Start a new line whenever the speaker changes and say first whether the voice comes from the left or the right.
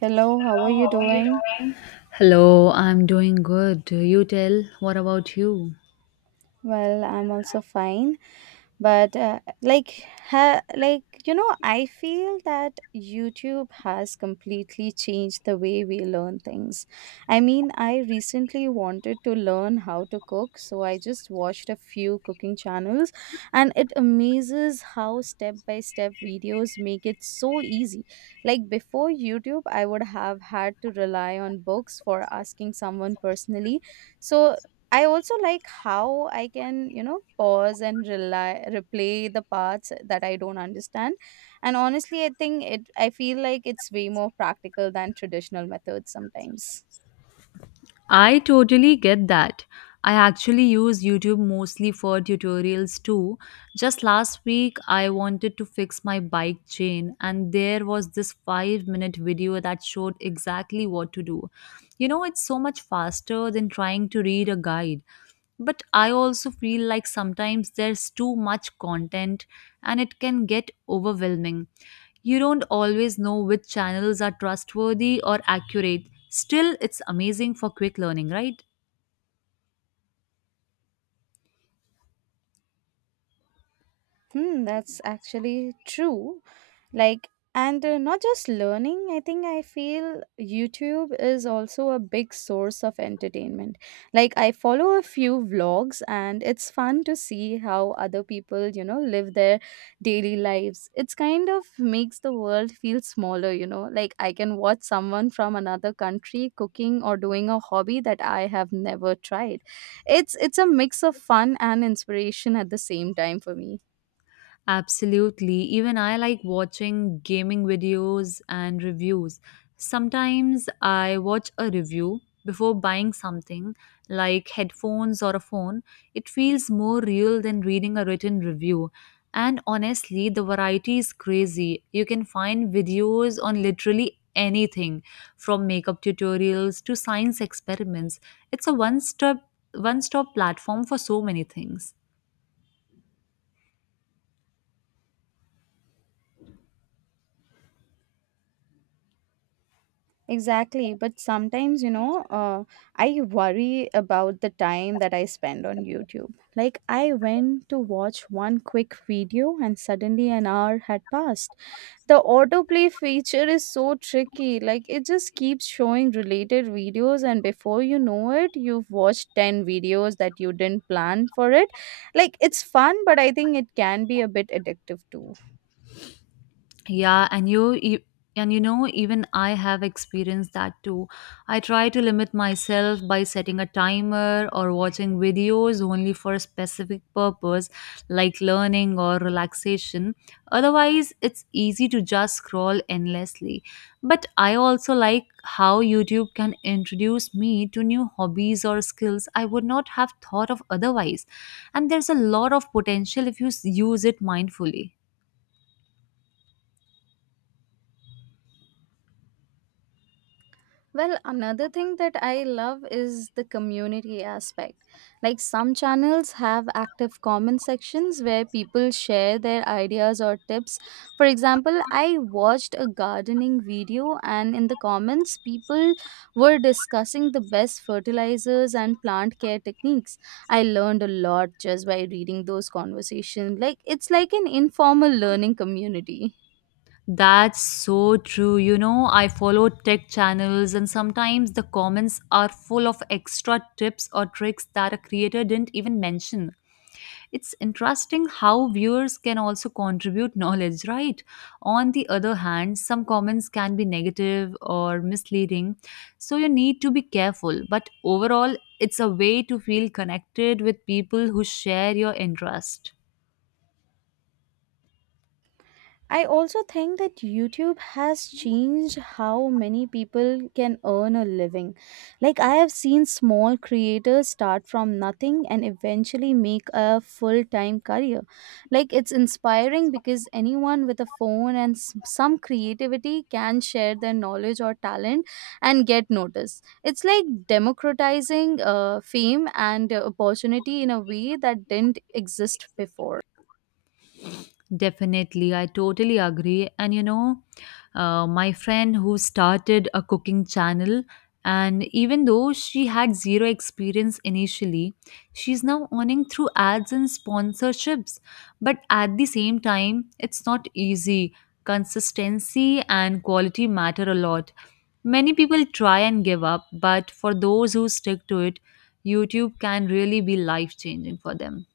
right: Hello, how are you doing?
left: Hello, I'm doing good. You tell, what about you?
right: Well, I'm also fine, but I feel that YouTube has completely changed the way we learn things. I mean, I recently wanted to learn how to cook, so I just watched a few cooking channels, and it amazes how step by step videos make it so easy. Like before YouTube, I would have had to rely on books for asking someone personally, so I also like how I can, pause and rely, replay the parts that I don't understand. And honestly, I feel like it's way more practical than traditional methods sometimes.
left: I totally get that. I actually use YouTube mostly for tutorials too. Just last week, I wanted to fix my bike chain, and there was this 5-minute video that showed exactly what to do. You know, it's so much faster than trying to read a guide. But I also feel like sometimes there's too much content and it can get overwhelming. You don't always know which channels are trustworthy or accurate. Still, it's amazing for quick learning, right?
right: Hmm, that's actually true. Like, and Not just learning, I feel YouTube is also a big source of entertainment. Like, I follow a few vlogs, and it's fun to see how other people, live their daily lives. It's kind of makes the world feel smaller, Like, I can watch someone from another country cooking or doing a hobby that I have never tried. It's a mix of fun and inspiration at the same time for me.
left: Absolutely. Even I like watching gaming videos and reviews. Sometimes I watch a review before buying something like headphones or a phone. It feels more real than reading a written review. And honestly, the variety is crazy. You can find videos on literally anything from makeup tutorials to science experiments. It's a one-stop platform for so many things.
right: Exactly. But sometimes, I worry about the time that I spend on YouTube. Like, I went to watch one quick video and suddenly an hour had passed. The autoplay feature is so tricky. Like, it just keeps showing related videos, and before you know it, you've watched 10 videos that you didn't plan for it. Like, it's fun, but I think it can be a bit addictive too.
left: Yeah, and you and you know, even I have experienced that too. I try to limit myself by setting a timer or watching videos only for a specific purpose, like learning or relaxation. Otherwise, it's easy to just scroll endlessly. But I also like how YouTube can introduce me to new hobbies or skills I would not have thought of otherwise. And there's a lot of potential if use it mindfully.
right: Well, another thing that I love is the community aspect. Like, some channels have active comment sections where people share their ideas or tips. For example, I watched a gardening video, and in the comments, people were discussing the best fertilizers and plant care techniques. I learned a lot just by reading those conversations. Like, it's like an informal learning community.
left: That's so true. You know, I follow tech channels, and sometimes the comments are full of extra tips or tricks that a creator didn't even mention. It's interesting how viewers can also contribute knowledge, right? On the other hand, some comments can be negative or misleading, so you need to be careful. But overall, it's a way to feel connected with people who share your interest.
right: I also think that YouTube has changed how many people can earn a living. Like, I have seen small creators start from nothing and eventually make a full time career. Like, it's inspiring because anyone with a phone and some creativity can share their knowledge or talent and get noticed. It's like democratizing fame and opportunity in a way that didn't exist before.
left: Definitely, I totally agree. And you know, my friend who started a cooking channel, and even though she had zero experience initially, she's now earning through ads and sponsorships. But at the same time, it's not easy. Consistency and quality matter a lot. Many people try and give up, but for those who stick to it, YouTube can really be life changing for them.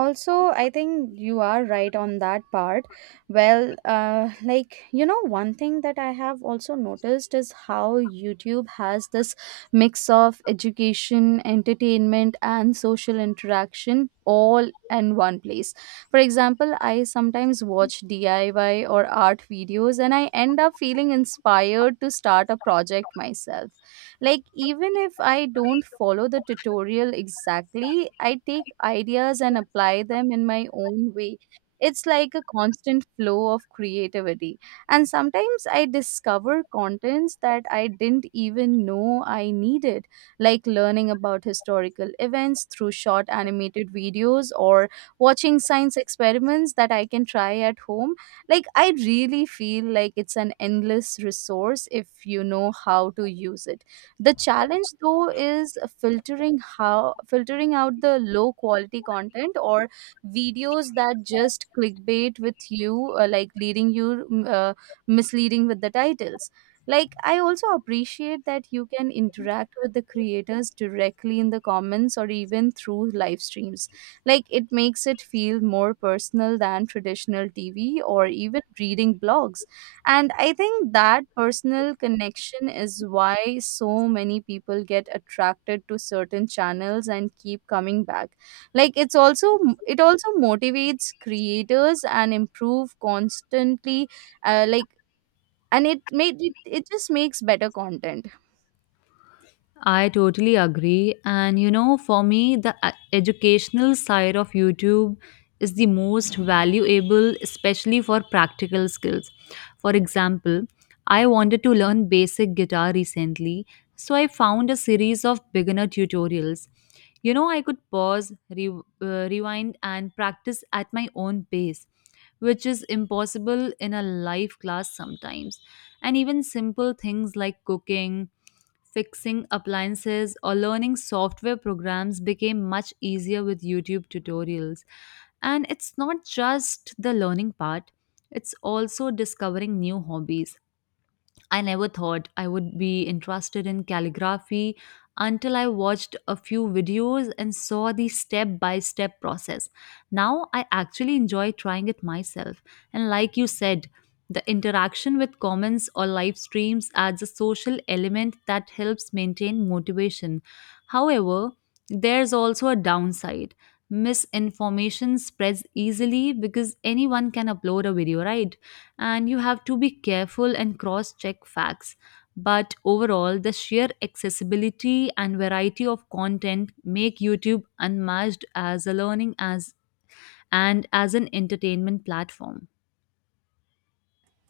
right: Also, I think you are right on that part. Well, one thing that I have also noticed is how YouTube has this mix of education, entertainment and social interaction all in one place. For example, I sometimes watch DIY or art videos and I end up feeling inspired to start a project myself. Like, even if I don't follow the tutorial exactly, I take ideas and apply them in my own way. It's like a constant flow of creativity. And sometimes I discover contents that I didn't even know I needed, like learning about historical events through short animated videos or watching science experiments that I can try at home. Like, I really feel like it's an endless resource if you know how to use it. The challenge though is filtering out the low quality content or videos that just clickbait with you, leading you, misleading with the titles. Like, I also appreciate that you can interact with the creators directly in the comments or even through live streams. Like, it makes it feel more personal than traditional TV or even reading blogs, and I think that personal connection is why so many people get attracted to certain channels and keep coming back. Like it's also it also motivates creators and improve constantly, like and it made it, it just makes better content.
left: I totally agree. And you know, for me, the educational side of YouTube is the most valuable, especially for practical skills. For example, I wanted to learn basic guitar recently, so I found a series of beginner tutorials. You know, I could pause, rewind, and practice at my own pace, which is impossible in a live class sometimes. And even simple things like cooking fixing appliances, or learning software programs became much easier with YouTube tutorials. And it's not just the learning part, it's also discovering new hobbies. I never thought I would be interested in calligraphy until I watched a few videos and saw the step by step process. Now I actually enjoy trying it myself. And like you said, the interaction with comments or live streams adds a social element that helps maintain motivation. However, there's also a downside. Misinformation spreads easily because anyone can upload a video, right? And you have to be careful and cross check facts. But overall, the sheer accessibility and variety of content make YouTube unmatched as a learning as and as an entertainment platform.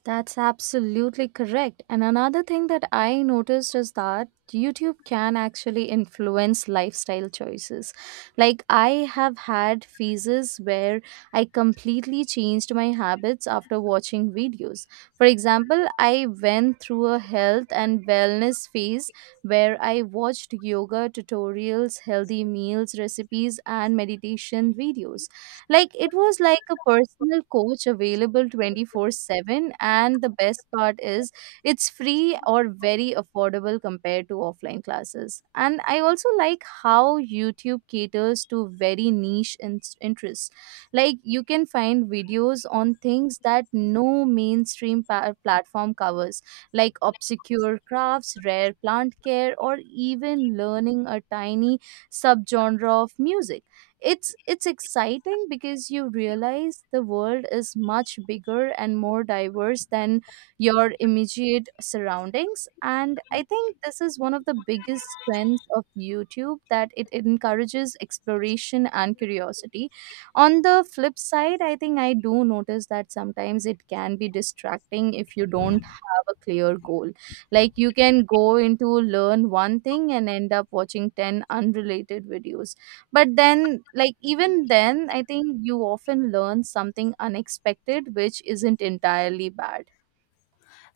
right: That's absolutely correct. And another thing that I noticed is that YouTube can actually influence lifestyle choices. Like, I have had phases where I completely changed my habits after watching videos. For example, I went through a health and wellness phase where I watched yoga tutorials, healthy meals recipes, and meditation videos. Like, it was like a personal coach available 24/7, and the best part is it's free or very affordable compared to offline classes. And I also like how YouTube caters to very niche interests. Like, you can find videos on things that no mainstream platform covers, like obscure crafts, rare plant care, or even learning a tiny subgenre of music. It's exciting because you realize the
left: Sometimes it is your belief that
right: world is
left: one
right: much
left: is much
right: bigger and more
left: more
right: diverse than
left: important than
right: your
left: the other. Your
right: immediate
left: belief is that
right: surroundings, and
left: the other
right: I
left: is
right: think this is one of the biggest strengths of YouTube, that it encourages exploration and curiosity. On the flip
left: more
right: side,
left: important
right: I think I do notice that sometimes it can be
left: than the first.
right: distracting if you don't have a clear goal. Like, you can go into learn one thing and end up watching 10 unrelated videos, but then, like, even then I think you often learn something unexpected, which isn't entirely bad.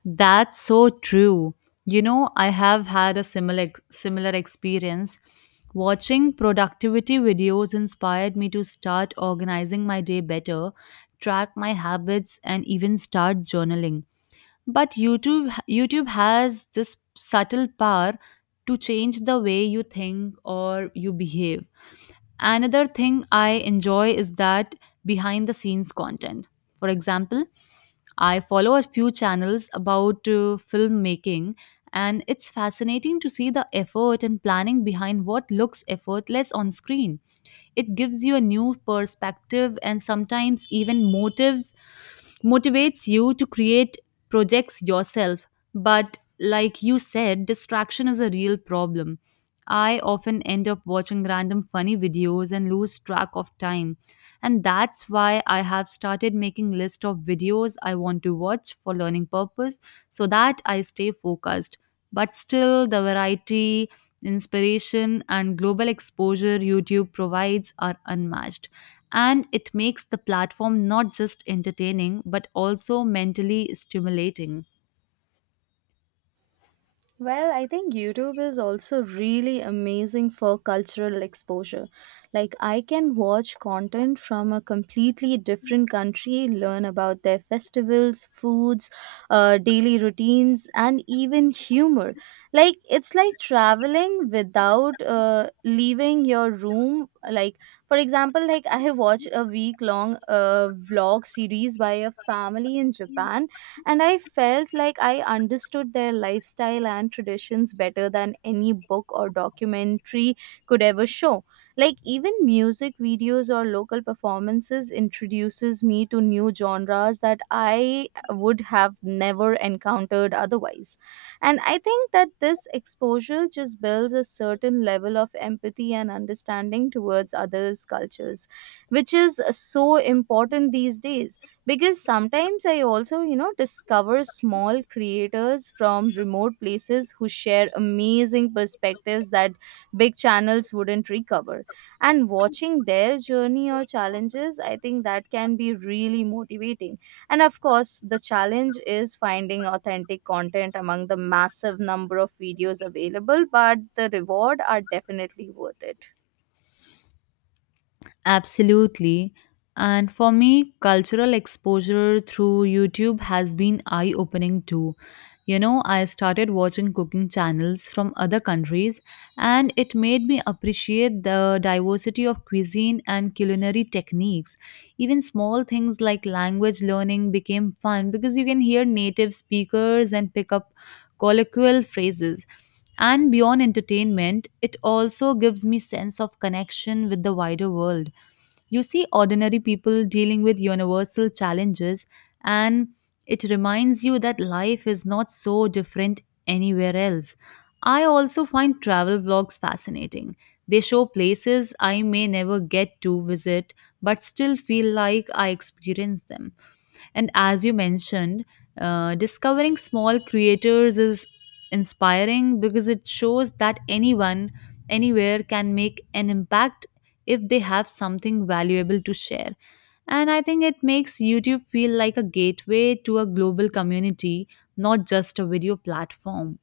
left: That's so true. You know, I have had a similar experience. Watching productivity videos inspired me to start organizing my day better, track my habits and even start journaling. But YouTube has this subtle power to change the way you think or you behave. Another thing I enjoy is that behind the scenes content. For example, I follow a few channels about filmmaking, and it's fascinating to see the effort and planning behind what looks effortless on screen. It gives you a new perspective and sometimes even motives motivates you to create projects yourself. But like you said, distraction is a real problem. I often end up watching random funny videos and lose track of time, and that's why I have started making list of videos I want to watch for learning purpose, so that I stay focused. But still, the variety, inspiration and global exposure YouTube provides are unmatched, and it makes the platform not just entertaining but also mentally stimulating.
right: Well, I think YouTube is also really amazing for cultural exposure. Like, I can watch content from a completely different country, learn about their festivals, foods, daily routines, and even humor. Like, it's like traveling without leaving your room. Like, for example, like I have watched a week long vlog series by a family in Japan, and I felt like I understood their lifestyle and traditions better than any book or documentary could ever
left: And watching
right: show. Like, even
left: the
right: music
left: journey of
right: videos or local
left: challenges,
right: performances
left: I think that
right: introduces me to new genres that I would have never encountered otherwise. And I think that this exposure just builds a certain level of empathy and understanding towards others' cultures, which is so important these days, because sometimes I also, discover small creators from remote places who share amazing perspectives that big channels wouldn't recover. And watching their journey or challenges, I
left: can
right: think that can be
left: be really
right: really motivating. And of course, the challenge is finding authentic content among the massive number of videos available, but the reward are definitely worth it.
left: absolutely. And for me, cultural exposure through YouTube has been eye opening too. You know, I started watching cooking channels from other countries, and it made me appreciate the diversity of cuisine and culinary techniques. Even small things like language learning became fun because you can hear native speakers and pick up colloquial phrases. And beyond entertainment, it also gives me sense of connection with the wider world. You see ordinary people dealing with universal challenges, and it reminds you that life is not so different anywhere else. I also find travel vlogs fascinating. They show places I may never get to visit, but still feel like I experience them. And as you mentioned, discovering small creators is inspiring because it shows that anyone, anywhere can make an impact if they have something valuable to share. And I think it makes YouTube feel like a gateway to a global community, not just a video platform.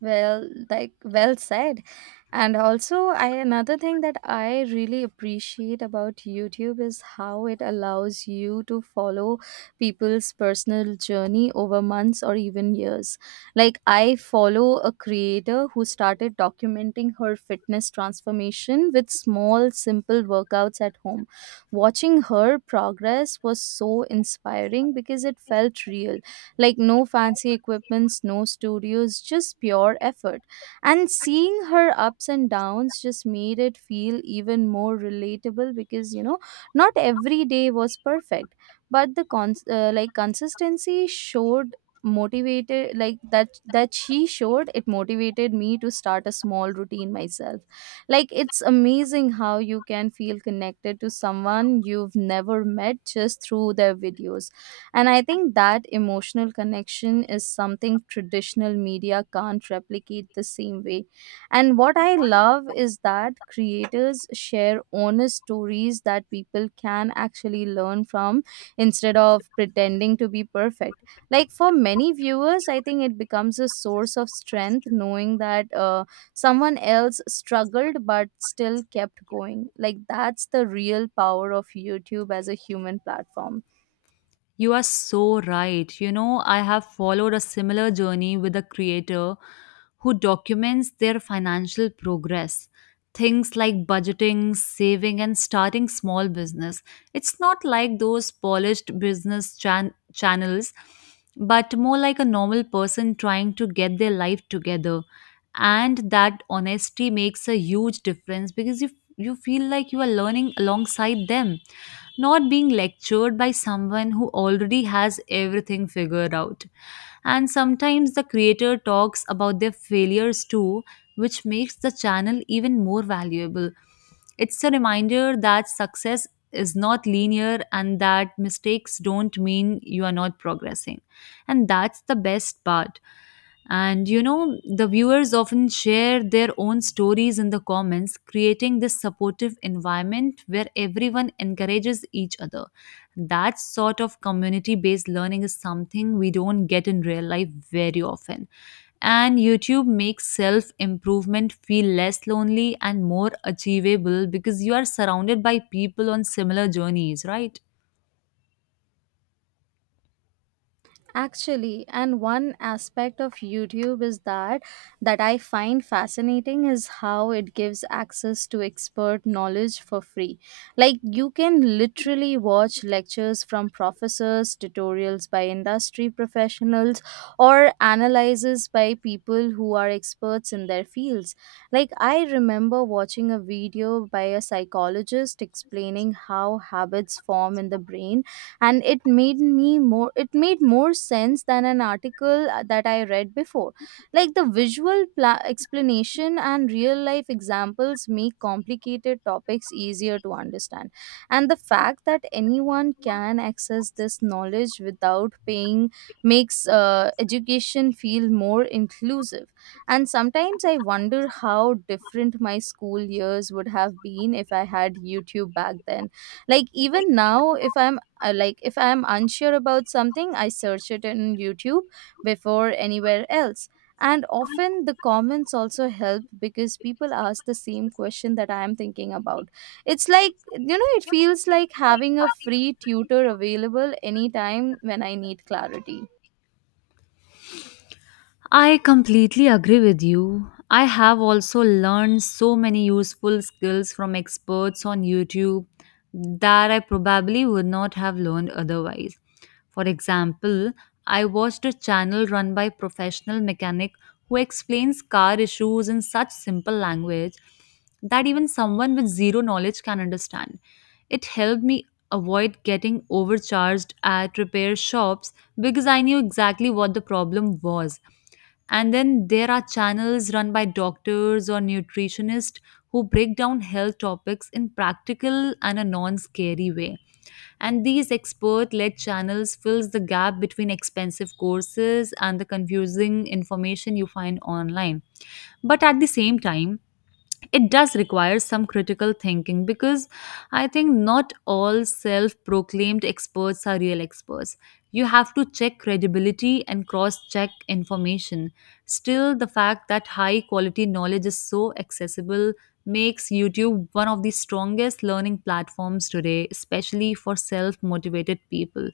right: Well, like, well said. And also, I another thing that I really appreciate about YouTube is how it allows you to follow people's personal journey over months or even years. Like, I follow a creator who started documenting her fitness transformation with small simple workouts at home. Watching her progress was so inspiring because it felt real. Like, no fancy equipments, no studios, just pure effort. And seeing her ups and downs just made it feel even more relatable, because, you know, not every day was perfect, but the consistency showed motivated like that that she showed it motivated me to start a small routine myself. Like, it's amazing how you can feel connected to someone you've never met just through their videos, and I think that emotional connection is something traditional media can't replicate the same way. And what I love is that creators share honest stories that people can actually learn from instead
left: It's
right: of
left: about
right: pretending to be
left: pretending to be
right: perfect.
left: perfect.
right: Like, for
left: Like
right: many
left: for many
right: viewers, I think
left: viewers, I
right: it
left: think it
right: becomes
left: becomes a
right: a
left: kind of
right: source of strength
left: thing you get from
right: knowing that
left: the factory.
right: someone else
left: The
right: struggled
left: factory made
right: but
left: it,
right: still
left: and then they have to do some sort
right: kept
left: of
right: going.
left: quality
right: Like,
left: control.
right: that's the real power of YouTube as a human platform.
left: You are so right. You know, I have followed a similar journey with a creator who documents their financial progress. Things like budgeting, saving, and starting small business. It's not like those polished business channels, but more like a normal person trying to get their life together. And that honesty makes a huge difference because you feel like you are learning alongside them, not being lectured by someone who already has everything figured out. And sometimes the creator talks about their failures too, which makes the channel even more valuable. It's a reminder that success is not linear and that mistakes don't mean you are not progressing. And that's the best part. And you know, the viewers often share their own stories in the comments, creating this supportive environment where everyone encourages each other. That sort of community based learning is something we don't get in real life very often. And YouTube makes self improvement feel less lonely and more achievable because you are surrounded by people on similar journeys, right?
right: Actually, and one aspect of YouTube is that that I find fascinating is how it gives access to expert knowledge for free. Like, you can literally watch lectures from professors, tutorials by industry professionals, or analyses by people who are experts in their fields. Like, I remember watching a video by a psychologist explaining how habits form in the brain, and it made more sense than an article that I read before. Like, the visual explanation and real life examples make complicated topics easier to understand, and the fact that anyone can access this knowledge without paying makes education feel more inclusive. And sometimes I wonder how different my school years would have been if I had YouTube back then. Like, even now, if I am unsure about something, I search it in YouTube before anywhere else, and often the comments also help because people ask the same question that I am thinking about. It's like you know it feels like having a free tutor available anytime when I need clarity.
left: I completely agree with you. I have also learned so many useful skills from experts on YouTube that I probably would not have learned otherwise. For example, I watched a channel run by professional mechanic who explains car issues in such simple language that even someone with zero knowledge can understand. It helped me avoid getting overcharged at repair shops because I knew exactly what the problem was. And then there are channels run by doctors or nutritionists who break down health topics in practical and a non-scary way. And these expert-led channels fills the gap between expensive courses and the confusing information you find online. But at the same time, it does require some critical thinking because I think not all self proclaimed experts are real experts. You have to check credibility and cross check information. Still, the fact that high quality knowledge is so accessible makes YouTube one of the strongest learning platforms today, especially for self motivated people.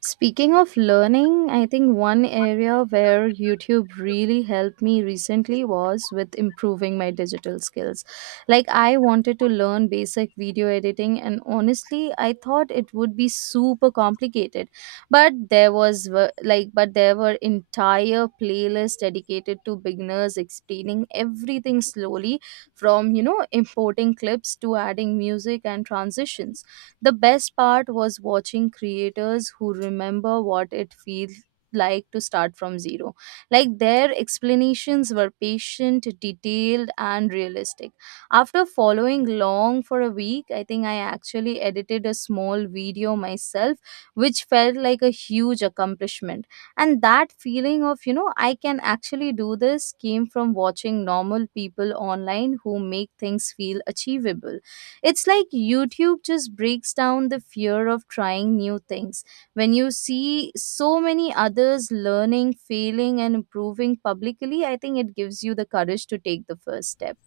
right: Speaking of learning, I think one area where YouTube really helped me recently was with improving my digital skills. Like, I wanted to learn basic video editing, and honestly, I thought it would be super complicated. But there was, w- like, but there were entire playlists dedicated to beginners explaining everything slowly, from, importing clips to adding music and transitions. The best part was watching creators who remember what it feels like to start from zero. Like, their explanations were patient, detailed, and realistic. After following long for a week, I think I actually edited a small video myself, which felt like a huge accomplishment. And that feeling of, I can actually do this came from watching normal people online who make things feel achievable. It's like YouTube just breaks down the fear of trying new things. When you see so many others learning, failing, and improving publicly, I think it gives you the courage to take the first step.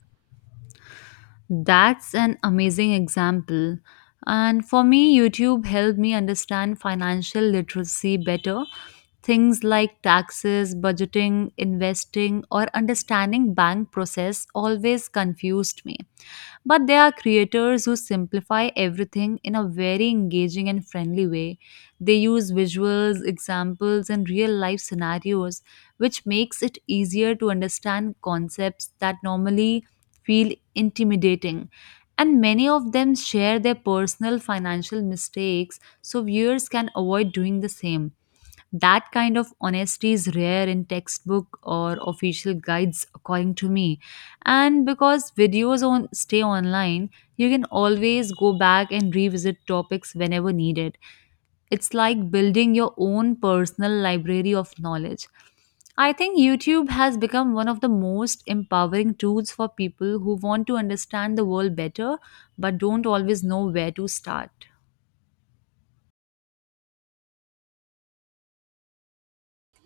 left: That's an amazing example. And for me, YouTube helped me understand financial literacy better. Things like taxes, budgeting, investing, or understanding bank process always confused me. But there are creators who simplify everything in a very engaging and friendly way. They use visuals, examples, and real life scenarios, which makes it easier to understand concepts that normally feel intimidating. And many of them share their personal financial mistakes so viewers can avoid doing the same. That kind of honesty is rare in textbook or official guides, according to me. And because videos on stay online, you can always go back and revisit topics whenever needed. It's like building your own personal library of knowledge. I think YouTube has become one of the most empowering tools for people who want to understand the world better but don't always know where to start.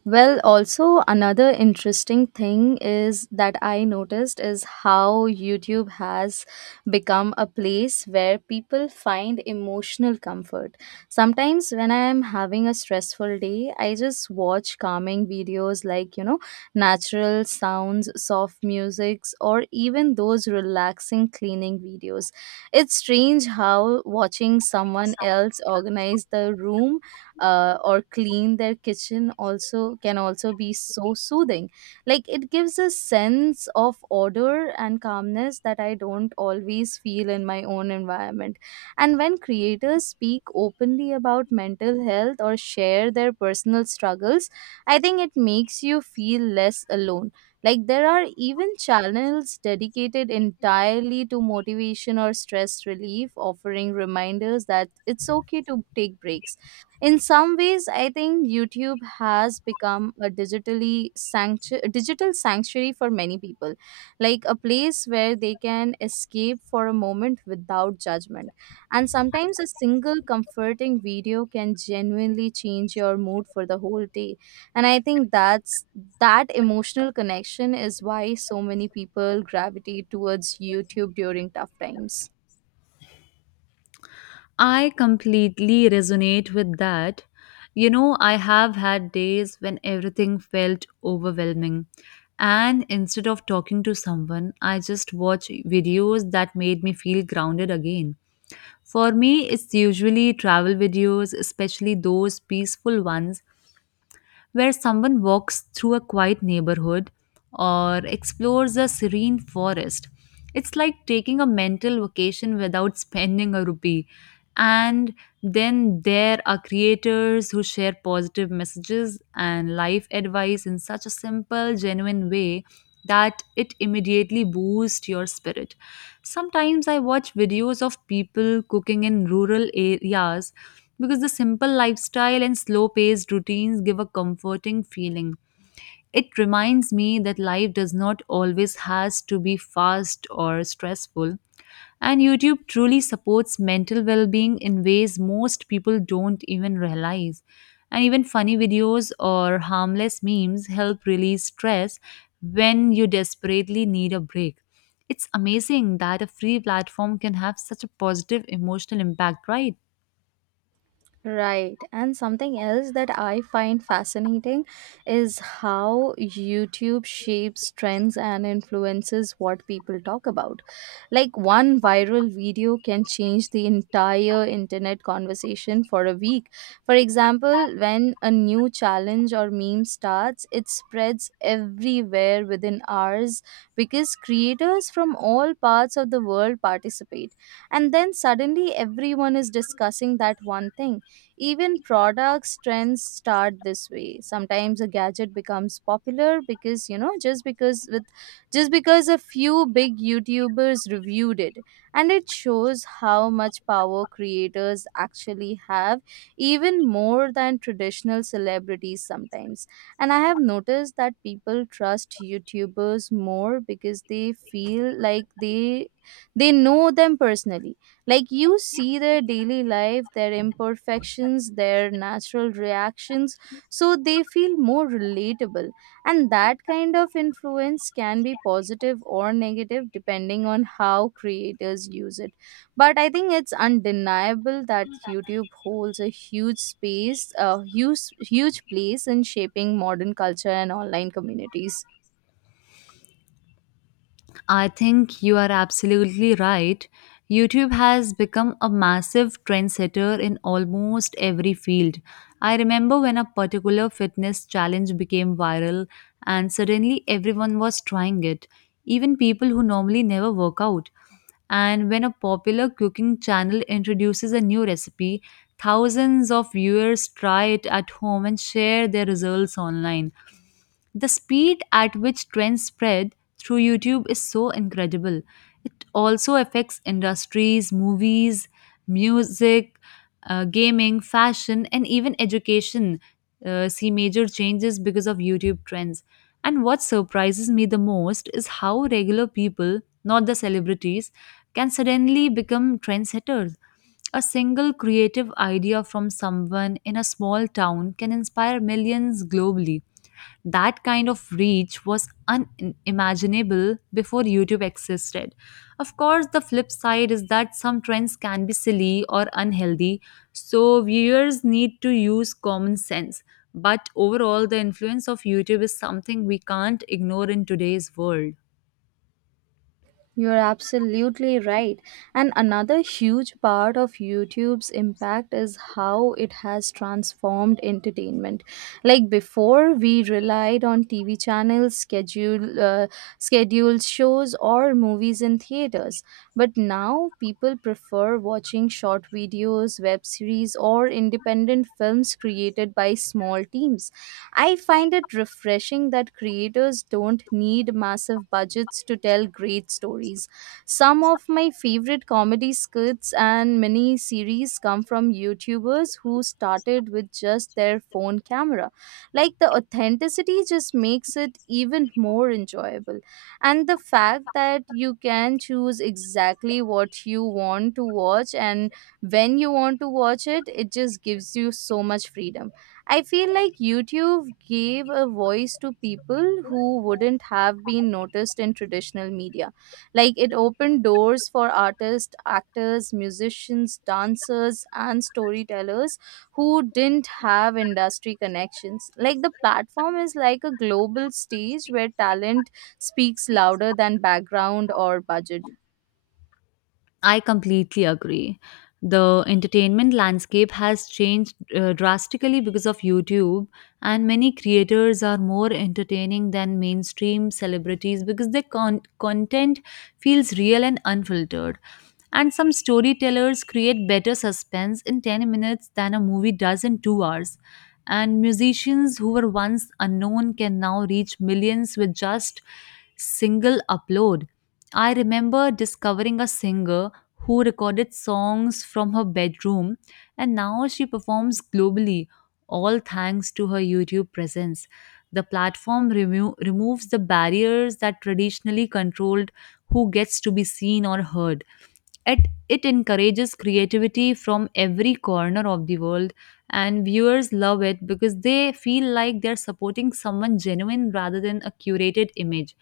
right: Well, also another interesting thing is that I noticed is how YouTube has become a place where people find emotional comfort. Sometimes when I am having a stressful day, I just watch calming videos like, natural sounds, soft musics, or even those relaxing cleaning videos. It's strange how watching someone else organize the room or clean their kitchen also can also be so soothing. Like, it gives a sense of order and calmness that I don't always feel in my own environment. And when creators speak openly about mental health or share their personal struggles, I think it makes you feel less alone. Like, there are even channels dedicated entirely to motivation or stress relief, offering reminders that it's okay to take breaks. In some ways, I think YouTube has become a digital sanctuary for many people, like a place where they can escape for a moment without judgment. And sometimes a single comforting video can genuinely change your mood for the whole day. And I think that emotional connection is why so many people gravitate towards YouTube during tough times.
left: I completely resonate with that. You know, I have had days when everything felt overwhelming. And instead of talking to someone, I just watch videos that made me feel grounded again. For me, it's usually travel videos, especially those peaceful ones where someone walks through a quiet neighborhood or explores a serene forest. It's like taking a mental vacation without spending a rupee. And then there are creators who share positive messages and life advice in such a simple, genuine way that it immediately boosts your spirit. Sometimes I watch videos of people cooking in rural areas because the simple lifestyle and slow paced routines give a comforting feeling. It reminds me that life does not always has to be fast or stressful, and YouTube truly supports mental well-being in ways most people don't even realize. And even funny videos or harmless memes help release stress when you desperately need a break. It's amazing that a free platform can have such a positive emotional impact, right?
right: Right. And something else that I find fascinating is how YouTube shapes trends and influences what people talk about. Like, one viral video can change the entire internet conversation for a week. For example, when a new challenge or meme starts, it spreads everywhere within hours because creators from all parts of the world participate. And then suddenly everyone is discussing that one thing. Even products trends start this way. Sometimes a gadget becomes popular because, you know just because with just because a few big YouTubers reviewed it, and it shows how much power creators actually have, even more than traditional celebrities sometimes. And I have noticed that people trust YouTubers more because they feel like they know them personally. Like, you see their daily life, their imperfections, their natural reactions, so they feel more relatable. And that kind of influence can be positive or negative depending on how creators use it. But I think it's undeniable that YouTube holds a huge, huge place in shaping modern culture and online communities.
left: I think you are absolutely right. YouTube has become a massive trendsetter in almost every field. I remember when a particular fitness challenge became viral and suddenly everyone was trying it, even people who normally never work out. And when a popular cooking channel introduces a new recipe, thousands of viewers try it at home and share their results online. The speed at which trends spread through YouTube is so incredible. It also affects industries, movies, music, gaming, fashion, and even education. See major changes because of YouTube trends. And what surprises me the most is how regular people, not the celebrities, can suddenly become trendsetters. A single creative idea from someone in a small town can inspire millions globally. That kind of reach was unimaginable before YouTube existed. Of course, the flip side is that some trends can be silly or unhealthy, so viewers need to use common sense. But overall, the influence of YouTube is something we can't ignore in today's world.
right: You're absolutely right. And another huge part of YouTube's impact is how it has transformed entertainment. Like before, we relied on TV channels, scheduled shows, or movies in theaters. But now people prefer watching short videos, web series, or independent films created by small teams. I find it refreshing that creators don't need massive budgets to tell great stories. Some of my favorite comedy skits and mini series come from YouTubers who started with just their phone camera. Like, the authenticity just makes it even more enjoyable. And the fact that you can choose exactly what you want to watch and when you want to watch it, it just gives you so much freedom. I feel like YouTube gave a voice to people who wouldn't have been noticed in traditional media. Like, it opened doors for artists, actors, musicians, dancers, and storytellers who didn't have industry connections. Like, the platform is like a global stage where talent speaks louder than background or budget.
left: I completely agree. The entertainment landscape has changed drastically because of YouTube, and many creators are more entertaining than mainstream celebrities because their content feels real and unfiltered. And some storytellers create better suspense in 10 minutes than a movie does in 2 hours. And musicians who were once unknown can now reach millions with just single upload. I remember discovering a singer who recorded songs from her bedroom, and now she performs globally, all thanks to her YouTube presence. The platform removes the barriers that traditionally controlled who gets to be seen or heard. It encourages creativity from every corner of the world, and viewers love it because they feel like they're supporting someone genuine rather than a curated image.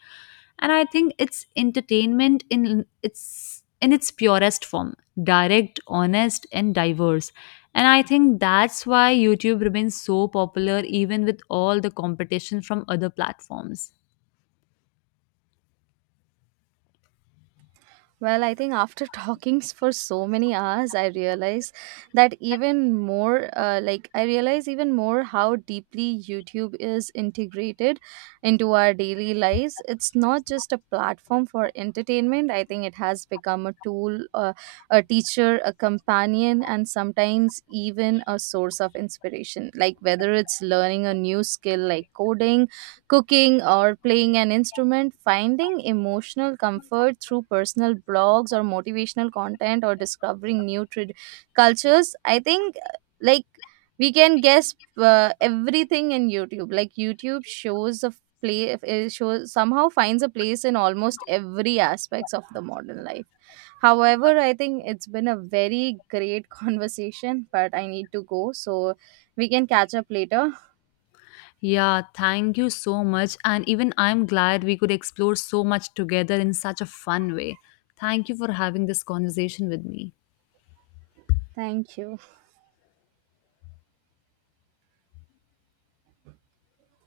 left: And I think it's entertainment in its purest form, direct, honest, and diverse. And I think that's why YouTube remains so popular even with all the competition from other platforms.
right: Well, I think after for so many hours, I realize that even I realize even more how deeply YouTube is integrated into our daily lives. It's not just a platform for entertainment. I think it has become a tool, a teacher, a companion, and sometimes even a source of inspiration. Like, whether it's learning a new skill like coding, cooking, or playing an instrument, finding emotional comfort through personal blogs or motivational content, or discovering cultures. I think, like we can guess, everything in YouTube. Like, YouTube shows a play it shows somehow finds a place in almost every aspects of the modern life. However, I think it's been a very great conversation, but I need to go, so we can catch up later.
left: Yeah, thank you so much. And even I'm glad we could explore so much together in such a fun way. Thank you for having this conversation with me.
right: Thank you.